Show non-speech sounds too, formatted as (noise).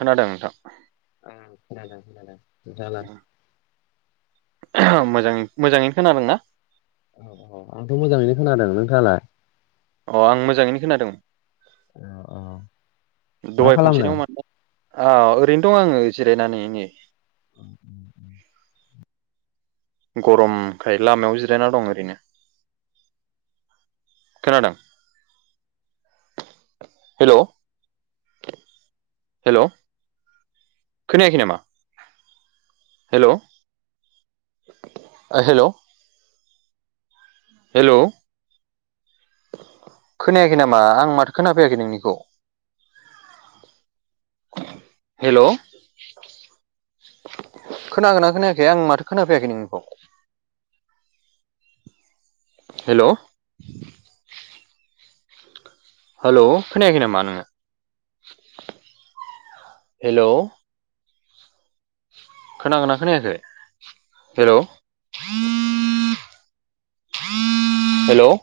खोनादों नोंथां? ओं खोनादों खोनादों नोंथाङालाय? मोजाङै मोजाङैनो खोनादों ना? औ औ आंथ' मोजाङैनो खोनादों नोंथाङालाय अ आं मोजाङैनो खोनादों औ औ मा दहाय खनसे खालामदों? (unintelligible) औ ओरैनो दं आङो जिरायनानै नै उ (unintelligible) गरमखाय लामायाव जिरायना दं ओरैनो खोनादों हेल' हेल' खोनायाखै नामा हेल' हेल' हेल' खोनायाखै नामा आं माथो खोनाफैयाखै नोंनिखौ हेल' खोनादोंना खोनायाखै आं माथो खोनाफैयाखै नोंनिखौ हेल' हेल' खोनायाखै नामा नोङो हेलौ खोनागोना खोनायाखै हेल' हेलौ